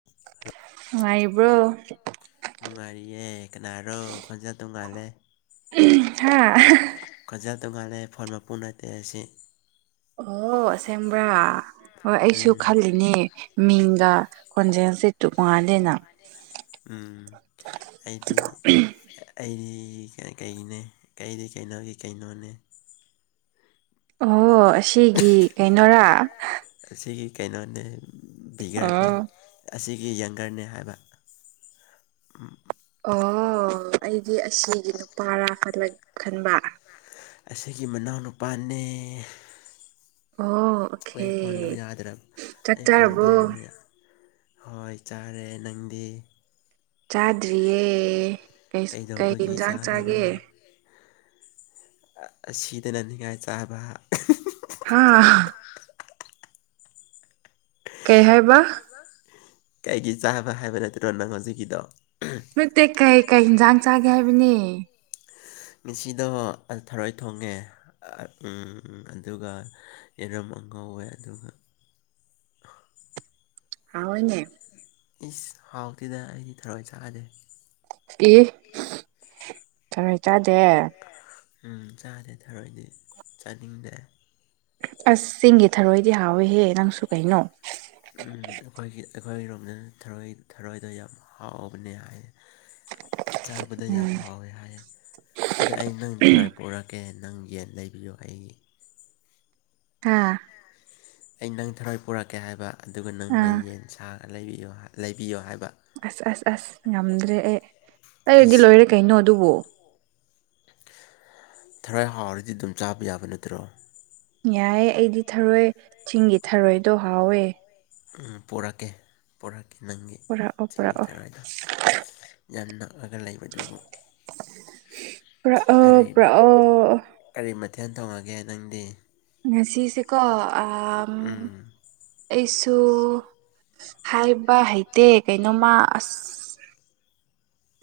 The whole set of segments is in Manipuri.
[unintelligible] ꯅꯨꯡꯉꯥꯏꯔꯤꯕ꯭ꯔꯣ ꯅꯨꯡꯉꯥꯏꯔꯤꯌꯦ ꯀꯅꯥꯔꯣ ꯈꯟꯖꯦꯜ ꯇꯣꯡꯉꯥꯜꯂꯦ [unintelligible] ꯍꯥꯥ [unintelligible] ꯀꯖ ꯇꯣꯉꯥꯂꯦ ꯐꯣꯟ ꯃꯄꯨ ꯅꯠꯇꯦ ꯑꯁꯤ ꯑꯣꯁꯦꯡꯕ꯭ꯔꯥ ꯍꯣꯏ ꯑꯩꯁꯨ ꯎꯝ ꯈꯜꯂꯤꯅꯦ ꯃꯤꯡꯒ ꯈꯣꯟꯖꯦꯜꯁꯤ ꯇꯨ ꯃꯜꯂꯤꯅ ꯎꯝ ꯑꯩꯗꯤ ꯑꯩꯗꯤ ꯀꯩꯅꯦ ꯀꯩꯗꯤ ꯀꯩꯅꯣꯒꯤ ꯀꯩꯅꯣꯅꯦ ꯑꯣ ꯑꯁꯤꯒꯤ ꯀꯩꯅꯣꯔꯥ ꯑꯁꯤꯒꯤ ꯀꯩꯅꯣꯅꯦ ꯑ ꯕꯤꯒꯔꯅꯦ ꯑꯁꯤꯒꯤ ꯌꯪꯒꯔꯅꯦ ꯍꯥꯏꯕ ꯑꯣ ꯑꯩꯗꯤ ꯑꯁꯤꯒꯤ ꯅꯨꯄꯥꯔꯥꯂ ꯈꯟꯕ ꯑꯁꯤꯒꯤ ꯃꯅꯥꯎꯅꯨꯄꯥꯅꯦ ꯑꯣ ꯑꯩ ꯐꯣꯟꯗꯣ ꯑꯣꯀꯦ ꯌꯥꯗ꯭ꯔꯕ ꯆꯥꯛ ꯑꯩ ꯐꯣꯟꯗꯣ ꯆꯥꯔꯕꯣ ꯍꯣꯏ ꯆꯥꯔꯦ ꯅꯪꯗꯤ ꯆꯥꯗ꯭ꯔꯤꯌꯦ ꯀꯩ ꯀꯩꯗꯧꯕꯒꯤ ꯌꯦꯟꯖꯥꯛ ꯆꯥꯒꯦ ꯑꯁꯤꯗꯅ ꯅꯤꯡꯉꯥꯏ ꯆꯥꯕ ꯍꯥꯥ ꯀꯩ ꯍꯥꯏꯕ [unintelligible] ꯀꯩꯒꯤ ꯆꯥꯕ ꯍꯥꯏꯕ ꯅꯠꯇ꯭ꯔꯣ ꯅꯪ ꯍꯧꯖꯤꯛꯒꯤꯗꯣ ꯅꯠꯇꯦ ꯀꯩ ꯀꯩ ꯏꯟꯁꯥꯡ ꯆꯥꯒꯦ ꯍꯥꯏꯕꯅꯤ ꯉꯁꯤꯗꯣ ꯊꯔꯣꯏ ꯊꯣꯡꯉꯦ ꯑꯥ ꯎ ꯑꯗꯨꯒ ꯌꯦꯔꯨꯝ ꯑ ꯉꯧꯋꯦ ꯑꯗꯨꯒ [unintelligible] ꯅꯦ ꯏꯁ ꯍꯥꯎꯇꯤꯗ ꯑꯩꯗꯤ ꯊꯔꯣꯏ ꯆꯥꯗꯦ ꯏ ꯊꯔꯣꯏ ꯆꯥꯗꯦ ꯎꯝ ꯆꯥꯥꯗꯦ ꯊꯔꯣꯏꯗꯤ ꯆꯥꯅꯤꯡꯗꯦ ꯑꯁ ꯆꯤꯡꯒꯤ ꯊꯔꯣꯏꯗꯤ ꯍꯥꯎꯋꯦꯍꯦ ꯅꯪꯁꯨ ꯀꯩꯅꯣ ꯎꯝ ꯑꯩꯈꯣꯏꯒꯤ ꯑꯩꯈꯣꯏꯒꯤꯔꯣꯝꯗ ꯊꯔꯣꯏ ꯊꯔꯣꯏꯗꯣ ꯌꯥꯝ ꯍꯥꯎꯕꯅꯦ ꯍꯥꯏ [unintelligible] ꯆꯥꯕꯗ ꯌꯥꯝ ꯎꯝ ꯍꯥꯎꯋꯦ ꯍꯥꯏꯌꯦ ꯑꯗꯣ ꯑꯩ ꯅꯪ ꯊꯔꯣꯏ ꯄꯨꯔꯛꯀꯦ ꯅꯪ ꯌꯦꯟ ꯂꯩꯕꯤꯌꯣ ꯑꯩꯒꯤ ꯑꯥ ꯑꯩ ꯅꯪ ꯊꯔꯣꯏ ꯄꯨꯔꯛꯀꯦ ꯍꯥꯏꯕ ꯑꯗꯨꯒ ꯅꯪꯅ ꯑꯥ ꯌꯦꯟ ꯁꯥꯥꯡ ꯂꯩꯕꯤꯌꯣ ꯂꯩꯕꯤꯌꯣ ꯍꯥꯏꯕ ꯑꯁ ꯑꯁ ꯑꯁ ꯉꯝꯗ꯭ꯔꯦ ꯑꯦ ꯂꯩꯔꯗꯤ ꯏꯁ ꯂꯣꯏꯔꯦ ꯀꯩꯅꯣ ꯑꯗꯨꯕꯨ ꯊꯔꯣꯏ ꯍꯥꯎꯔꯗꯤ ꯑꯗꯨꯝ ꯆꯥꯕ ꯌꯥꯕ ꯅꯠꯇ꯭ꯔꯣ ꯌꯥꯏꯌꯦ ꯑꯩꯗꯤ ꯊꯔꯣꯏ ꯆꯤꯡꯒꯤ ꯊꯔꯣꯏꯗꯣ ꯍꯥꯎꯋꯦ ꯎ ꯄꯣꯔꯛꯀꯦ ꯄꯣꯔꯛꯀꯦ ꯅꯪꯒꯤ ꯄꯨꯔꯛꯑꯣ ꯆꯤꯡꯒꯤ ꯄꯨꯔꯛꯑꯣ ꯊꯔꯣꯏꯗ ꯌꯥꯝ ꯅꯛꯑꯒ ꯂꯩꯕꯗꯨꯕꯨ ꯄꯨꯔꯛꯑꯣ ꯀꯔꯤ ꯄꯨꯔꯛꯑꯣ ꯀꯔꯤ ꯃꯊꯦꯜ ꯇꯧꯉꯒꯦ ꯅꯪꯗꯤ ꯉꯥꯁꯤꯁꯤ ꯀꯣ ꯑ ꯎꯝ ꯑꯩꯁꯨ ꯍꯥꯏꯕ ꯍꯩꯇꯦ ꯀꯩꯅꯣꯃ ꯑꯁ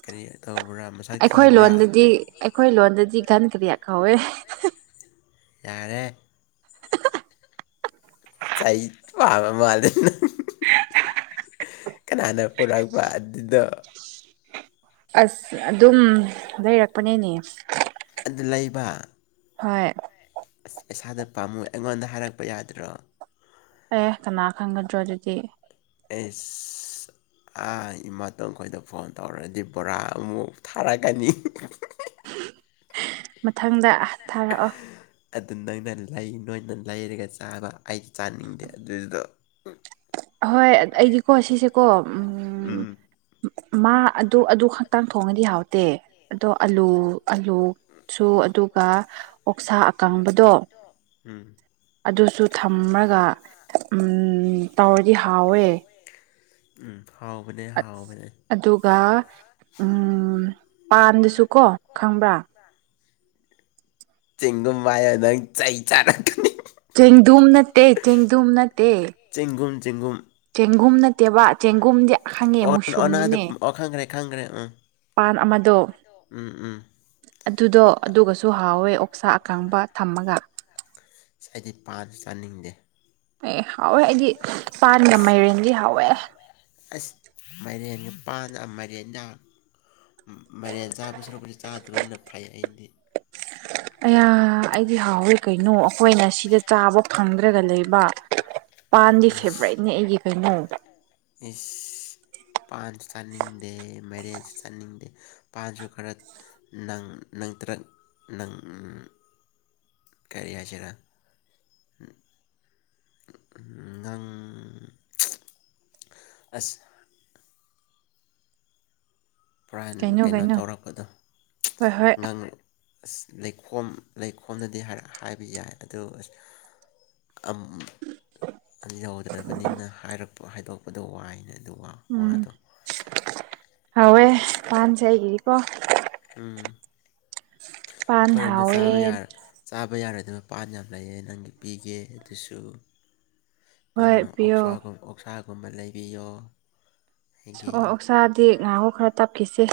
ꯀꯔꯤ ꯇꯧꯕ꯭ꯔꯥ ꯑꯩꯈꯣꯏ ꯊꯤꯕ꯭ꯔꯥ ꯂꯣꯟꯗꯗꯤ ꯑꯩꯈꯣꯏ ꯂꯣꯟꯗꯗꯤ ꯘꯟ ꯀꯔꯤꯌꯥ ꯀꯧꯋꯦ ꯌꯥꯔꯦ ꯆꯩ ꯄꯥꯕ ꯃꯥꯜꯂꯤꯅꯪ ꯀꯅꯥꯅ ꯄꯨꯔꯛꯄ ꯑꯗꯨꯗꯣ ꯑꯁ ꯑꯗꯨꯝ ꯂꯩꯔꯛꯄꯅꯦꯅꯦ ꯑꯗꯨ ꯂꯩꯕ ꯍꯣꯏ ꯑꯁ ꯄꯩꯁꯥꯗꯨ ꯄꯥꯝꯃꯨ ꯑꯩꯉꯣꯟꯗ ꯍꯥꯏꯔꯛꯄ ꯌꯥꯗ꯭ꯔꯣ ꯑꯦ ꯀꯅꯥ ꯈꯪꯒꯗ꯭ꯔꯣ ꯑꯗꯨꯗꯤ ꯑꯦꯁ ꯑ ꯏꯃꯥꯇꯣꯟꯈꯣꯏꯗ ꯐꯣꯟ ꯇꯧꯔꯛꯗꯤ ꯕꯣꯔꯥ ꯑꯃꯨꯛ ꯊꯥꯔꯛꯀꯅꯤ ꯃꯊꯪꯗ ꯊꯥꯔꯛꯑꯣ ꯑꯗꯨ ꯅꯪꯅ ꯂꯩ ꯅꯣꯏꯅ ꯂꯩꯔꯒ ꯆꯥꯕ ꯑꯩꯗꯤ ꯆꯥꯅꯤꯡꯗꯦ ꯑꯗꯨꯗꯣ ꯍꯣꯏ ꯑꯩꯗꯤꯀꯣ ꯁꯤꯁꯦꯀꯣ ꯎꯝ ꯃꯥ ꯑꯗꯨ ꯑꯗꯨ ꯈꯛꯇꯥꯡ ꯊꯣꯡꯉꯗꯤ ꯍꯥꯎꯇꯦ ꯑꯗꯣ ꯑꯂꯨ ꯑꯂꯨ ꯁꯨ ꯑꯗꯨꯒ ꯑꯣꯛꯁꯥ ꯑꯀꯥꯡꯕꯗꯣ ꯎꯝ ꯑꯗꯨꯁꯨ ꯊꯝꯃꯒ ꯇꯧꯔꯗꯤ ꯍꯥꯎꯋꯦ ꯎꯝ ꯍꯥꯎꯕꯅꯦ ꯍꯥꯎꯕꯅꯦ ꯑꯗꯨꯒ ꯄꯥꯟꯗꯨꯁꯨꯀꯣ ꯈꯪꯕ꯭ꯔꯥ ꯆꯤꯡꯒꯨꯝ ꯍꯥꯏꯑꫭ ꯑꯗꯨ ꯆꯩ ꯆꯥꯔꯛꯀꯅꯤ ꯆꯦꯡꯗꯨꯝ ꯅꯠꯇꯦ ꯆꯦꯡꯗꯨꯝ ꯅꯠꯇꯦ ꯆꯦꯡꯒꯨꯝ ꯆꯦꯒꯨꯝ ꯆꯦꯡꯒꯨꯝ ꯅꯠꯇꯦꯕ ꯆꯦꯡꯒꯨꯝꯗꯤ ꯈꯪꯉꯦ [unintelligible] ꯃꯨꯁꯔꯨꯝꯗꯨꯅꯦ ꯑꫭ ꯈꯪꯈ꯭ꯔꯦ ꯈꯪꯈ꯭ꯔꯦ ꯎꯝ ꯄꯥꯟ ꯑꯃꯗꯣ ꯎꯝ ꯎꯝ ꯑꯗꯨꯗꯣ ꯑꯗꯨꯒꯁꯨ ꯍꯥꯎꯋꯦ ꯑꯣꯛꯁꯥ ꯑꯀꯪꯕ ꯊꯝꯃꯒ ꯑꯁ ꯑꯩꯗꯤ ꯄꯥꯟ ꯆꯥꯅꯤꯡꯗꯦ ꯑꯦ ꯍꯥꯎꯋꯦ ꯑꯩꯗꯤ ꯄꯥꯟꯒꯥ ꯑꯁ ꯃꯥꯏꯔꯦꯟꯗꯤ ꯍꯥꯎꯋꯦ ꯃꯔꯦꯒꯥ ꯄꯥꯥꯟꯒꯥ ꯃꯔꯦꯟꯅꯥ ꯃꯔꯦꯟ ꯆꯥꯕ ꯁꯔꯨꯛꯄꯁꯤ ꯆꯥꯗꯕꯅ ꯐꯩ ꯑꯩꯗꯤ ꯑꯌꯥ ꯑꯩꯗꯤ ꯍꯥꯎꯋꯣꯏ ꯀꯩꯅꯣ ꯑꯩꯈꯣꯏꯅ ꯁꯤꯗ ꯆꯥꯕ ꯐꯪꯗ꯭ꯔꯒ ꯂꯩꯕ ꯄꯥꯟꯗꯤ ꯐꯦꯕꯣꯔꯥꯏꯠꯅꯦ ꯏꯁ ꯑꯩꯒꯤ ꯀꯩꯅꯣ ꯏꯁ ꯄꯥꯟꯁꯨ ꯆꯥꯅꯤꯡꯗꯦ ꯃꯔꯦꯟꯁꯨ ꯆꯥꯅꯤꯡꯗꯦ ꯄꯥꯟꯁꯨ ꯈꯔ ꯅꯪ ꯅꯪꯇꯔꯥꯛ ꯅꯪ ꯀꯔꯤ ꯍꯥꯏꯁꯤꯔ ꯎꯝ ꯅꯪ ꯑꯁ ꯄꯨꯔꯥꯟ ꯀꯩꯅꯣ ꯇꯧꯔꯛꯄꯗꯣ ꯍꯣꯏ ꯍꯣꯏ ꯉꯥꯡ ꯑꯁ ꯂꯩꯈꯣꯝ ꯂꯩꯈꯣꯝꯗꯗꯤ ꯍꯥꯏꯕ ꯌꯥꯏ ꯑꯗꯨ ꯑꯁ ꯑꯥꯝ ꯌꯧꯗ꯭ꯔꯕꯅꯤꯅ ꯍꯥꯏꯔꯛꯄ ꯍꯥꯏꯗꯣꯛꯄꯗꯣ ꯋꯥꯏꯅ ꯑꯗꯨ ꯋꯥꯎ ꯎꯝ ꯍꯋꯦ ꯄꯥꯟꯁꯦ ꯑꯩꯒꯤꯗꯤꯀꯣ ꯎꯝ ꯄꯥꯟ ꯑꯩꯈꫭꯏꯔꫭꯝꯗ ꯍꯥꯎꯋꯦ ꯆꯥꯕ ꯌꯥꯔ ꯆꯥꯕ ꯌꯥꯔꯣꯏꯗꯕ ꯃꯄꯥꯟ ꯌꯥꯝ ꯂꯩꯌꯦ ꯅꯪꯒꯤ ꯄꯤꯒꯦ ꯑꯗꯨꯁꯨ ꯍꯣꯏ ꯅꯪꯅ ꯄꯤꯌꯣ ꯑꯣꯛꯁꯥꯒꯨꯝ ꯑꯣꯛꯁꯥꯒꯨꯝꯕ ꯂꯩꯕꯤꯌꯣ ꯑꯣ ꯑꯩꯒꯤ ꯑꯣꯛꯁꯥꯗꯤ ꯉꯥꯏꯍꯣ ꯈꯔ ꯇꯞꯈꯤꯁꯦ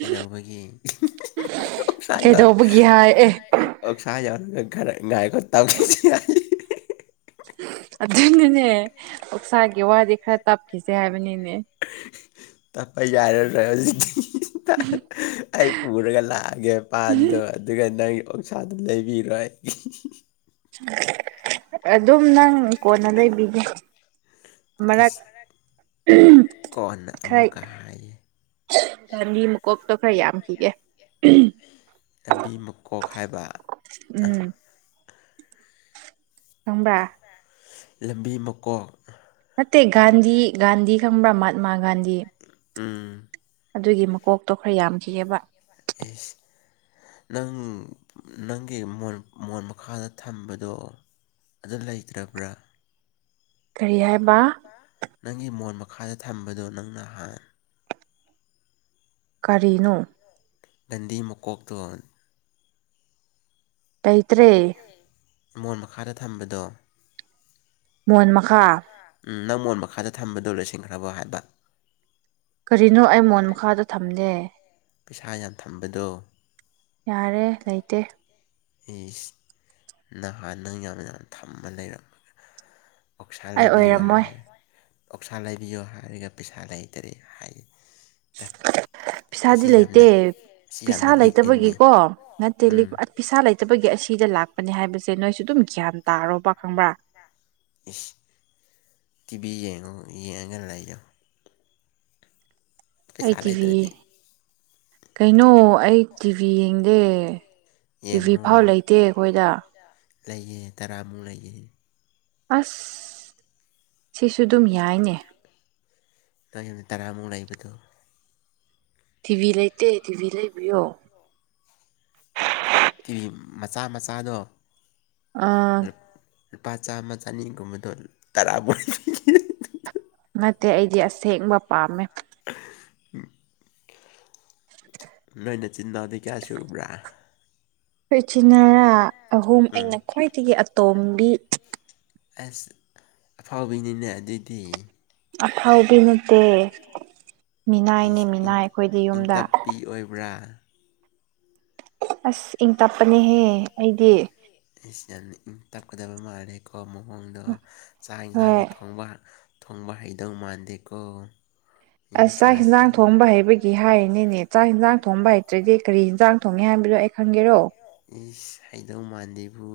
ꯀꯩꯗꯧꯕꯒꯤ ꯑꫭꯛꯁꯥ ꯌꯥꯎ ꯀꯩꯗꯧꯕꯒꯤ ꯍꯥꯏ ꯑꯦ ꯑꯣꯛꯁꯥ ꯌꯥꯔꯨꯔꯒꯥ ꯈꯔꯥ ꯉꯥꯏꯕ ꯇꯥꯈꯤꯁꯤ ꯍꯥꯏꯌꯦ ꯑꯗꯨꯅꯅꯦ ꯑꯣꯛꯁꯥꯒꯤ ꯋꯥꯗꯤ ꯈꯔ ꯇꯞꯈꯤꯁꯦ ꯍꯥꯏꯕꯅꯤꯅꯦ ꯇꯞꯄ ꯌꯥꯔꯔꯣꯏ ꯍꯩꯖꯤꯛꯇꯤ ꯑꯩ ꯄꯨꯔꯒ ꯂꯥꯛꯑꯒꯦ ꯄꯥꯟꯗꯣ ꯑꯗꯨꯒ ꯅꯪ ꯑꫭꯛꯁꯥꯗꯨ ꯂꯩꯕꯤꯔꯣꯏ ꯑꯗꯨꯝ ꯅꯪ ꯀꯣꯟꯅ ꯂꯩꯕꯤꯒꯦ ꯃꯔꯛ ꯑꯁ ꯎꯝ ꯀꯣꯟꯅ ꯈꯔꯥꯏ ꯑꯃꯨꯛꯀ ꯍꯥꯏꯌꯦ ꯄꯥꯟꯕꯤ ꯃꯀꯣꯛꯇꯣ ꯈꯔ ꯌꯥꯝꯈꯤꯒꯦ ꯂꯝꯕꯤ ꯃꯀꯣꯛ ꯍꯥꯏꯕ ꯎꯝ [unintelligible] ꯂꯝꯕꯤ ꯃꯀꯣꯛ ꯅꯠꯇꯦ ꯒꯥꯟꯙꯤ ꯒꯥꯟꯙꯤ ꯈꯪꯕ꯭ꯔꯥ ꯃꯍꯥꯇꯃꯥ ꯒꯥꯟꯙꯤ ꯎꯝ ꯑꯗꯨꯒꯤ ꯃꯀꯣꯛꯇꯣ ꯈꯔ ꯌꯥꯝꯈꯤꯑꯕ ꯑꯦ ꯅꯪ ꯅꯪꯒꯤꯣꯟ ꯃꯣꯟ ꯃꯈꯥꯗ ꯊꯝꯕꯗꯣ ꯑꯗꯨ ꯂꯩꯇ꯭ꯔꯕ꯭ꯔꯥ ꯀꯔꯤ ꯍꯥꯏꯕ ꯅꯪꯒꯤ ꯃꯣꯟ ꯃꯈꯥꯗ ꯊꯝꯕꯗꯨꯣ ꯅꯪ ꯅꯍꯥꯟ ꯀꯔꯤꯅꯣ ꯒꯟꯗꯤ ꯃꯀꯣꯛꯇ ꯂꯩꯇ꯭ꯔꯦ ꯃꯣꯟ ꯃꯈꯥꯗ ꯊꯝꯕꯗꯣ ꯃꯣꯟ ꯃꯈꯥ ꯅꯪꯉꯣꯟ ꯃꯈꯥꯗ ꯊꯝꯕꯗꯣ ꯂꯁꯤꯡꯈ꯭ꯔꯕꯣ ꯍꯥꯏꯕ ꯀꯔꯤꯅꯣ ꯑꯩ ꯃꯣꯟ ꯃꯈꯥꯗ ꯊꯝꯂꯦ ꯄꯩꯁꯥ ꯌꯥꯝ ꯊꯝꯕꯗꯣ ꯌꯥꯔꯦ ꯂꯩꯇꯦ ꯑꯩ ꯅꯍꯥꯟ ꯅꯪ ꯌꯥꯝ ꯌꯥꯝ ꯊꯝꯃ ꯂꯩꯔꯝꯝꯕꯒ ꯑꯣꯛꯁꯥ ꯑꯩ ꯂꯩꯕꯤꯌꯨ ꯑꯣꯏꯔꯝꯃꯣꯏ ꯍꯥꯏꯔꯦ ꯑꯣꯛꯁꯥ ꯂꯩꯕꯤꯌꯣ ꯍꯥꯏꯔꯒ ꯄꯩꯁꯥ ꯂꯩꯇ꯭ꯔꯦ ꯍꯥꯏꯌꯦ ꯇꯠ ꯄꯩꯁꯥꯗꯤ ꯑꯁꯤ ꯂꯩꯇꯦ ꯌꯥꯝꯅ ꯑꯁꯤ ꯄꯩꯁꯥ ꯌꯥꯝꯅ ꯂꯤꯛꯏꯅꯤ ꯂꯩꯇꯕꯒꯤꯀꯣ ꯅꯠꯇꯦ ꯎꯝ ꯄꯤꯁꯥ ꯂꯩꯇꯕꯒꯤ ꯑꯁꯤꯗ ꯂꯥꯛꯄꯅꯤ ꯍꯥꯏꯕꯁꯦ ꯅꯣꯏꯁꯨ ꯑꯗꯨꯝ ꯒ꯭ꯌꯥꯟ ꯇꯥꯔꯣꯕ ꯈꯪꯕ꯭ꯔꯥ ꯏꯁ ꯇꯤꯕꯤ ꯌꯦꯡꯉꯣ ꯌꯦꯡꯉꯒ ꯂꯩꯥꯛꯌꯣ ꯑꯩ ꯄꯩꯁꯥ ꯇꯤꯚꯤ ꯂꯩꯇ꯭ꯔꯗꯤ ꯀꯩꯅꯣ ꯑꯩ ꯇꯤꯚꯤ ꯌꯦꯡꯗꯦ ꯇꯤꯚꯤ ꯌꯦꯡꯉꯨ ꯐꯥꯎ ꯂꯩꯇꯦ ꯑꯩꯈꯣꯏꯗ ꯂꯩꯌꯦꯦ ꯇꯔꯥꯃꯨꯛ ꯂꯩꯌꯦꯦ ꯑꯁ ꯁꯤꯁꯨ ꯑꯗꯨꯝ ꯌꯥꯏꯅꯦ ꯑ ꯌꯨꯝꯅ ꯇꯔꯥꯃꯨꯛ ꯂꯩꯕꯗꯣ ꯇꯤꯚꯤ ꯂꯩꯇꯦ ꯇꯤꯚꯤ ꯂꯩꯕꯤꯌꯣ ꯇꯤꯚꯤ ꯃꯆꯥ ꯃꯆꯥꯗꯣ ꯑꯥ ꯂꯨꯄꯥ ꯆꯥꯝꯃ ꯆꯅꯤꯒꯨꯝꯕꯗꯣ ꯇꯔꯥꯐ ꯄꯤꯈꯤ꯭ꯔꯦ ꯅꯠꯇꯦ ꯑꯩꯗꯤ ꯑꯁꯦꯡꯕ ꯄꯥꯝꯃꯦ ꯅꯣꯏꯅ ꯆꯤꯟꯅꯥꯗꯤ ꯀꯌꯥ ꯁꯨꯕ꯭ꯔꯥ ꯑꯩꯈꯣꯏ ꯏꯆꯤꯟꯟꯅꯔꯥ ꯑꯍꯨꯝ ꯎꯝ ꯑꯩꯅ ꯈ꯭ꯋꯥꯏꯗꯒꯤ ꯑꯇꯣꯝꯕꯤ ꯑꯁ ꯑꯐꯥꯎꯕꯅꯤꯅꯦ ꯑꯗꯨꯗꯤ ꯑꯐꯥꯎꯤ ꯅꯠꯇꯦ ꯃꯤꯅꯥꯏꯅꯦ ꯃꯤꯅꯥꯏ ꯑꯩꯈꯣꯏꯗꯤ ꯌꯨꯝꯗ ꯅꯨ ꯄꯄꯤ ꯑꯣꯏꯕ꯭ꯔꯥ ꯑꯁ ꯏꯪ ꯇꯞꯄꯅꯦꯍꯦ ꯑꯩꯗꯤ ꯑꯩꯁꯤ ꯌꯥꯝ ꯏꯪ ꯇꯞꯀꯗꯕ ꯃꯥꯜꯂꯦꯀꯣ ꯃꯑꯣꯣꯡꯗꯣ ꯆꯥꯛ ꯍꯣꯏ ꯌꯦꯟꯁꯥꯡꯁꯦ ꯊꯣꯡꯕ ꯊꯣꯡꯕ ꯍꯩꯗꯧ ꯃꯥꯟꯗꯦꯀꯣ ꯃꯤ ꯑ ꯆꯥꯛ ꯃꯆꯥꯁꯦ ꯌꯦꯟꯖꯥꯡ ꯊꯣꯡꯕ ꯍꯥꯏꯩꯕꯒꯤ ꯍꯥꯏꯔꯤꯅꯤꯅꯦ ꯆꯥꯛ ꯌꯦꯟꯖꯥꯡ ꯊꯣꯡꯕ ꯍꯩꯇ꯭ꯔꯗꯤ ꯀꯔꯤ ꯌꯦꯟꯖꯥꯡ ꯊꯣꯡꯒꯦ ꯍꯥꯏꯕꯗꯣ ꯑꯩ ꯈꯪꯒꯦꯔꯣ ꯏꯁ ꯍꯩꯗꯧ ꯃꯥꯟꯗꯕꯨ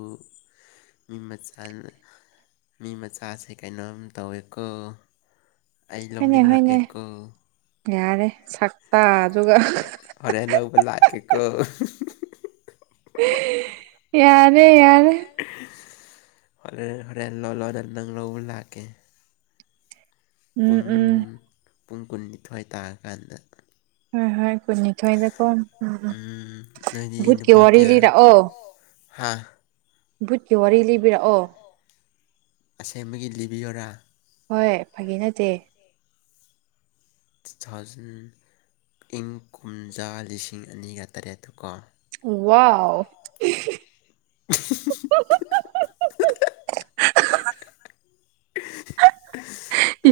ꯃꯤ ꯃꯆꯥꯅ ꯃꯤ ꯃꯆꯥꯁꯦ ꯀꯩꯅꯣꯝ ꯇꯧꯋꯦꯀꯣ ꯑꯩ ꯍꯣꯏꯅꯦ ꯍꯣꯏꯅꯦ ꯂꯧꯅꯤꯡꯔꯛꯑꯦꯀꯣ ꯌꯥꯔꯦ ꯁꯛꯇ ꯑꯗꯨꯒ ꯐꯔꯦꯜꯂꯧꯕꯂ ꯀꯀꯣ ꯌꯥꯔꯦ ꯌꯥꯔ ꯍꯣꯔꯦꯟ ꯍꯣꯔꯦꯟ ꯂꯣ ꯂꯣꯗ ꯅꯪ ꯂꯧꯕ ꯂꯥꯛꯀꯦ ꯎꯝ ꯄꯨꯡ ꯎꯝ ꯄꯨꯡ ꯀꯨꯟꯅꯤꯊꯣꯏ ꯇꯥꯔꯀꯥꯟꯗ ꯍꯣꯏ ꯍꯣꯏ ꯀꯨꯟꯅꯤꯊꯣꯏꯗꯀꯣ ꯎꯝ ꯎꯝ ꯚꯨꯠꯀꯤ ꯋꯥꯔꯤ ꯂꯤꯔꯛꯑꯣ ꯍꯥꯥ ꯕꯨꯠꯀꯤ ꯋꯥꯔꯤ ꯂꯤꯕꯤꯔꯛꯑꯣ ꯑꯁꯦꯡꯕꯒꯤ ꯂꯤꯕꯤꯌꯣꯔꯥ ꯍꯣꯏꯌ‌ꯦ ꯐꯒꯤ ꯅꯠꯇꯦ ꯇꯨ ꯊꯥꯎꯖꯟ ꯏꯪ ꯀꯨꯝꯖꯥ ꯂꯤꯁꯤꯡ ꯑꯅꯤꯒ ꯇꯔꯦꯠꯇ ꯀꯣ ꯋꯥꯎ [unintelligible]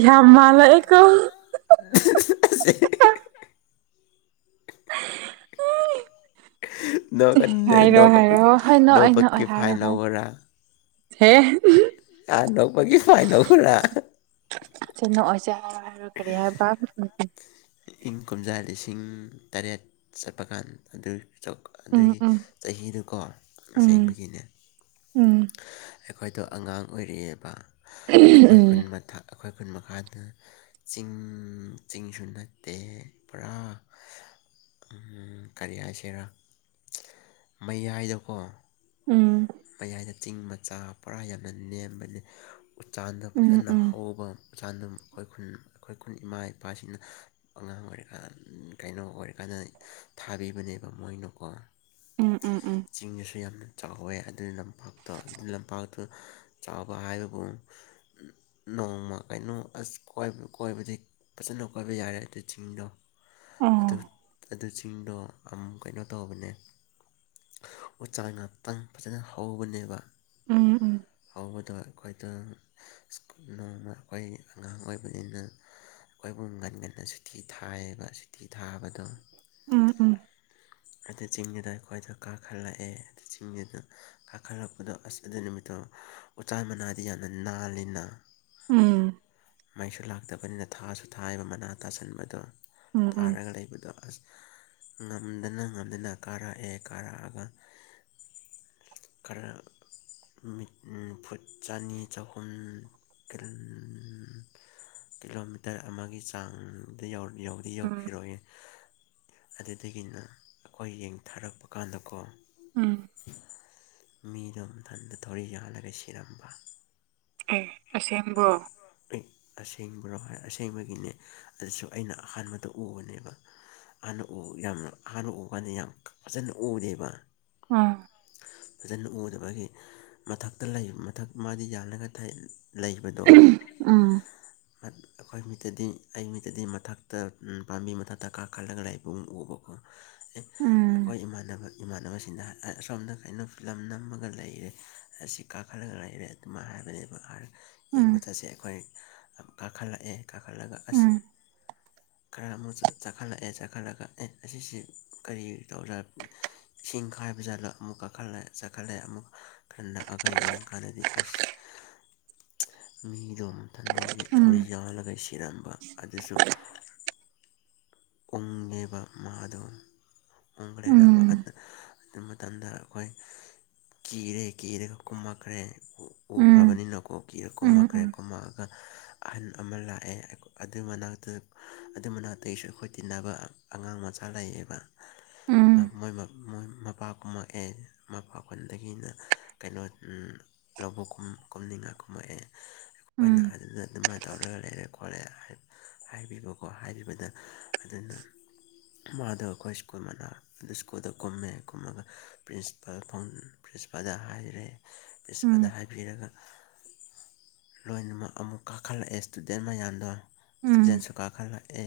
ꯌꯥꯝ ꯃꯥꯂꯛꯑꯦꯀꯣ [unintelligible] ꯅ‌ꯣꯛꯑꯅꯨꯅ‌ꯦ ꯍꯥꯏꯔꯣ ꯅ‌ꯣꯛ ꯍꯥꯏꯔꯣ ꯍꯣꯏ ꯅꯣꯛꯑꯣꯏ ꯅꯣꯛꯄꯀꯤ ꯅꯣꯛꯑꯣꯏ ꯐꯥꯏꯟ ꯍꯥꯏꯔꯣ ꯍꯥꯏꯔꯣ ꯂꯧꯋ‌ꯣꯔꯥ ꯍꯦ ꯑꯦ ꯅ‌ꯣꯛꯄꯒꯤ ꯐꯥꯏꯟ ꯂꯧꯋ‌ꯣꯔꯥ ꯁꯦ ꯅ‌ꯣꯛꯑꯣꯏꯁ‌ꯦ [unintelligible] ꯍꯥꯏꯔ‌ꯣ ꯀꯔꯤ ꯍꯥꯏꯕ ꯏꯪ ꯀꯨꯝꯖꯥ ꯂꯤꯁꯤꯡ ꯇꯔꯦꯠ ꯆꯠꯄ ꯀꯥꯟ ꯑꯗꯨ ꯎꯝ ꯑꯗꯨꯒꯤ ꯎꯝ ꯆꯍꯤꯗꯀꯣ ꯎꯝ ꯑꯁꯦꯡꯕꯒꯤꯅꯦ ꯎꯝ ꯑꯩꯈꯣꯏꯗꯣ ꯑꯉꯥꯡ ꯑꯣꯏꯔꯤꯌ‌ꯦꯕ ꯑꯩꯈꯣꯏ ꯈꯨꯟ ꯃꯊꯛ ꯑꯩꯈꯣꯏ ꯈꯨꯟ ꯃꯈꯥꯗ ꯆꯤꯡ ꯆꯤꯡꯁꯨ ꯅ ꯇ‌ꯦ ꯄꯨꯔꯥ ꯎꯝ ꯀꯔꯤ ꯍꯥꯏꯁꯤꯔꯥ ꯃꯩ ꯌꯥꯏꯗꯀꯣ ꯎꯝ ꯃꯌꯥꯏꯗ ꯆꯤꯡ ꯃꯆꯥ ꯄꯨꯔꯥ ꯌꯥꯝꯅ ꯅꯦꯝꯕꯅꯤ ꯎꯆꯥꯟꯗꯣ ꯎꯝ ꯎꯝ ꯐꯖꯅ ꯎꯝ ꯍꯧꯕ ꯃꯩꯆꯥꯟꯗ‌ꯣ ꯑꯩꯈꯣꯏ ꯈꯨꯟ ꯑꯩꯈꯣꯏ ꯈꯨꯟ ꯏꯃꯥ ꯏꯄꯥꯁꯤꯡꯅ ꯑꯉꯥꯡ ꯑꯣꯏꯔꯤꯀꯥꯟ ꯀꯩꯅꯣ ꯑꯣꯏꯔꯀꯥꯟꯗ ꯊꯥꯕꯤꯕꯅꯦꯕ ꯃꯣꯏꯅꯀꯣ ꯎꯝ ꯎꯝ ꯎꯝ ꯎꯝ ꯆꯤꯡꯗꯁꯨ ꯌꯥꯝꯅ ꯆꯥꯎꯋꯦ ꯑꯗꯨꯏ ꯂꯝꯄꯥꯛꯇ‌ꯣ ꯑꯗꯨ ꯂꯝꯄꯥꯛꯇ‌ꯣ ꯆꯥꯎꯕ ꯍꯥꯏꯕꯕꯨ ꯅꯣꯡꯃ ꯀꯩꯅꯣ ꯑꯁ ꯀ‌ꯣꯏꯕ ꯀꯣꯏꯕꯗꯤ ꯐꯖꯅ ꯀꯣꯏꯕ ꯌꯥꯔꯦ ꯑꯗꯨ ꯆꯤꯡꯗꯣ ꯑꯗꯨ ꯑꯣ ꯑꯗꯨ ꯆꯤꯡꯗꯣ ꯑꯃꯨꯛ ꯀꯩꯅꯣ ꯇꯧꯕꯅꯦ ꯎꯆꯥꯟ ꯉꯥꯛꯇꯪ ꯐꯖꯅ ꯍꯧꯕꯅꯦꯕ ꯎꯝ ꯎꯝ ꯍꯧꯕꯗꯣ ꯑꯩꯈꯣꯏꯗ‌ꯣ ꯁ꯭ꯀꯨꯜ ꯅꯣꯡꯃ ꯑꯩꯈꯣꯏ ꯑꯉꯥꯡ ꯑꯣꯏꯕꯅꯤꯅ ꯑꯩꯈꯣꯏ ꯍꯨꯝ ꯉꯟ ꯉꯟꯅ ꯁꯨꯇꯤ ꯊꯥꯏꯌꯦꯕ ꯁꯨꯇꯤ ꯊꯥꯕꯗꯣ ꯎꯝ ꯎꯝ ꯑꯗꯨ ꯆꯤꯡꯗꯨꯗ ꯑꯩꯈꯣꯏꯗ‌ꯣ ꯀꯥꯈꯠꯂꯛꯑꯦ ꯑꯗꯨ ꯆꯤꯡꯗꯨꯗ ꯀꯥꯈꯠꯂꯛꯄꯗꯣ ꯑꯁ ꯑꯗꯨ ꯅꯨꯃꯤꯠꯇꯣ ꯎꯆꯥꯟ ꯃꯅꯥꯗꯤ ꯌꯥꯝꯅ ꯅꯥꯜꯂꯤꯅ ꯎꯝ ꯃꯩꯁꯨ ꯂꯥꯛꯇꯕꯅꯤꯅ ꯊꯥꯁꯨ ꯊꯥꯏꯌ‌ꯦꯕ ꯃꯅꯥ ꯇꯥꯁꯟꯕꯗꯣ ꯎꯝ ꯎꯝ ꯇꯥꯔꯒ ꯂꯩꯕꯗꯣ ꯑꯁ ꯉꯝꯗꯅ ꯉꯝꯗꯅ ꯀꯥꯔꯛꯑꯦ ꯀꯥꯔꯛꯑꯒ ꯀꯥꯔꯛ ꯅꯨꯃꯤꯠ ꯎꯝ ꯐꯨꯠ ꯆꯅꯤ ꯆꯍꯨꯝ ꯀ꯭ꯔ ꯀꯤꯂꯣꯃꯤꯇꯔ ꯑꯃꯒꯤ ꯆꯥꯡꯗ ꯌꯧꯗꯤ ꯎꯝ ꯌꯧꯈꯤꯔꯣꯏꯌ‌‌ꯦ ꯑꯗꯨꯗꯒꯤꯅ ꯑꯩꯈꯣꯏ ꯌꯦꯡ ꯊꯥꯔꯛꯄ ꯀꯥꯟꯗꯀꯣ ꯎꯝ ꯃꯤꯗꯣ ꯃꯊꯟꯗ ꯊꯧꯔꯤ ꯌꯥꯜꯂꯒ ꯁꯤꯔꯝꯕ ꯑꯦ ꯑꯁꯦꯡꯕ꯭ꯔꯣ ꯑꯁꯦꯡꯕ꯭ꯔꯣ ꯍꯥꯏ ꯑꯁꯦꯡꯕꯒꯤꯅꯦ ꯑꯗꯨꯁꯨ ꯑꯩꯅ ꯑꯍꯥꯟꯕꯗ ꯎꯕꯅꯦꯕ ꯍꯥꯟꯅ ꯎ ꯌꯥꯝꯅ ꯑꯍꯥꯟꯕ ꯎꯕꯀꯥꯟꯗ ꯌꯥꯝ ꯐꯖꯅ ꯎꯗꯦꯕ ꯑꯝ ꯐꯖꯅ ꯎꯗꯕꯒꯤ ꯃꯊꯛꯇ ꯂꯩꯕ ꯃꯊꯛ ꯃꯥꯗꯤ ꯌꯥꯜꯂꯒ ꯊꯥꯏ ꯂꯩꯕꯗꯣ ꯎꯝ ꯑꯩꯈꯣꯏ ꯃꯤꯠꯇꯗꯤ ꯑꯩ ꯃꯤꯠꯇꯗꯤ ꯃꯊꯛꯇ ꯄꯥꯝꯕꯤ ꯃꯊꯛꯇ ꯀꯥꯈꯠꯂꯒ ꯂꯩꯕꯒꯨꯝ ꯎꯕꯀꯣ ꯑꯦ ꯎꯝ ꯑꯩꯈꯣꯏ ꯏꯃꯥꯟꯅꯕ ꯏꯃꯥꯟꯅꯕꯁꯤꯡꯗ ꯑꯁꯣꯝꯗ ꯀꯩꯅꯣ ꯐꯤꯂꯝ ꯅꯝꯃꯒ ꯂꯩꯔꯦ ꯑꯁꯤ ꯀꯥꯈꯠꯂꯒ ꯂꯩꯔꯦ ꯑꯗꯨꯃꯥꯢꯅ ꯍꯥꯏꯕꯅꯦꯕ ꯑꯥꯔ ꯌꯦꯡꯕ ꯎꯝ ꯆꯠꯁꯦ ꯑꯩꯈꯣꯏ ꯀꯥꯈꯠꯂꯛꯑꯦ ꯀꯥꯈꯠꯂꯒ ꯑꯁ ꯎꯝ ꯈꯔ ꯑꯃꯨꯛ ꯆꯥꯈꯠꯂꯛꯑꯦ ꯆꯥꯈꯠꯂꯒ ꯑꯦ ꯑꯁꯤꯁꯤ ꯀꯔꯤ ꯇꯧ ꯁꯤꯡ ꯈꯥꯏꯕ ꯖꯥꯠꯂ ꯑꯃꯨꯛ ꯀꯥꯈꯠꯂꯦ ꯀꯥꯈꯠꯂꯦ ꯑꯃꯨꯛ ꯈꯟ ꯅꯛꯑꯒ ꯌꯦꯡ ꯀꯥꯟꯗꯗꯤ ꯑꯁ ꯃꯤꯗꯣ ꯃꯊꯟꯗ ꯊꯧꯔꯤ ꯎꯝ ꯌꯥꯎꯍꯜꯂꯒ ꯁꯤꯔꯝꯕ ꯑꯗꯨꯁꯨ ꯎꯣꯡꯉꯦꯕ ꯃꯥꯗꯣ ꯎꯣꯡꯈ꯭ꯔꯦꯔꯝꯕ ꯎꯝ ꯑꯗꯨ ꯑꯗꯨ ꯃꯇꯝꯗ ꯑꯩꯈꯣꯏ ꯀꯤꯔꯦ ꯀꯤꯔꯒ ꯀꯨꯝꯃꯛꯈ꯭ꯔꯦ ꯎꯝ ꯎꯝ ꯎꯈ꯭ꯔꯕꯅꯤꯅꯀꯣ ꯀꯤꯔ ꯀꯨꯝꯔꯛ ꯎꯝ ꯀꯨꯝꯔꯛ ꯑꯗꯨꯒ ꯑꯍꯟ ꯑꯃ ꯂꯥꯛꯑꯦ ꯑꯗꯨꯏ ꯃꯅꯥꯛꯇ ꯑꯗꯨꯏ ꯃꯅꯥꯛꯇꯩꯁꯨ ꯑꯩꯈꯣꯏ ꯇꯤꯟꯅꯕ ꯑꯉꯥꯡ ꯃꯆꯥ ꯂꯩꯌꯦꯕ ꯎꯝ ꯃꯣꯏ ꯃꯣꯏ ꯃꯄꯥ ꯀꯨꯝꯃꯛꯑꯦ ꯃꯄꯥꯛꯗꯒꯤꯅ ꯀꯩꯅꯣ ꯂꯧꯕꯨꯛꯨ [inaudible] ꯝ ꯀꯨꯝꯅꯤꯡꯉꯥꯏ ꯀꯨꯝꯃꯛꯑꯦ ꯑꯩꯈꯣꯏꯅ ꯎꯝ ꯑꯗꯨꯗ ꯑꯗꯨꯃꯥꯏꯅ ꯇꯧꯔꯒ ꯂꯩꯔꯦ ꯈꯣꯠꯂꯦ ꯍꯥꯏꯕꯤꯕꯀꯣ ꯍꯥꯏꯕꯤꯕꯗ ꯑꯗꯨꯅ ꯃꯥꯗꯣ ꯑꯩꯈꯣꯏ ꯁ꯭ꯀꯨꯜ ꯃꯅꯥ ꯑꯗꯨ ꯁ꯭ꯀꯨꯜꯗ ꯀꯨꯝꯃꯦ ꯀꯨꯝꯃꯒ ꯄ꯭ꯔꯤꯟꯁꯤꯄꯥꯜ ꯐ ꯄ꯭ꯔꯤꯟꯁꯤꯄꯥꯜꯗ ꯍꯥꯏꯈ꯭ꯔꯦ ꯁꯄꯥꯗ ꯎꯝ ꯍꯥꯏꯕꯤꯔꯒ ꯂꯣꯏꯅꯃꯛ ꯑꯃꯨꯛ ꯀꯥꯈꯠꯂꯛꯑꯦ ꯏꯁꯇꯨꯗꯦꯟ ꯃꯌꯥꯝꯗꯣ ꯎꯝ ꯖꯦꯟꯁꯨ [inaudible] ꯀꯥ ꯈꯔ ꯂꯛꯑꯦ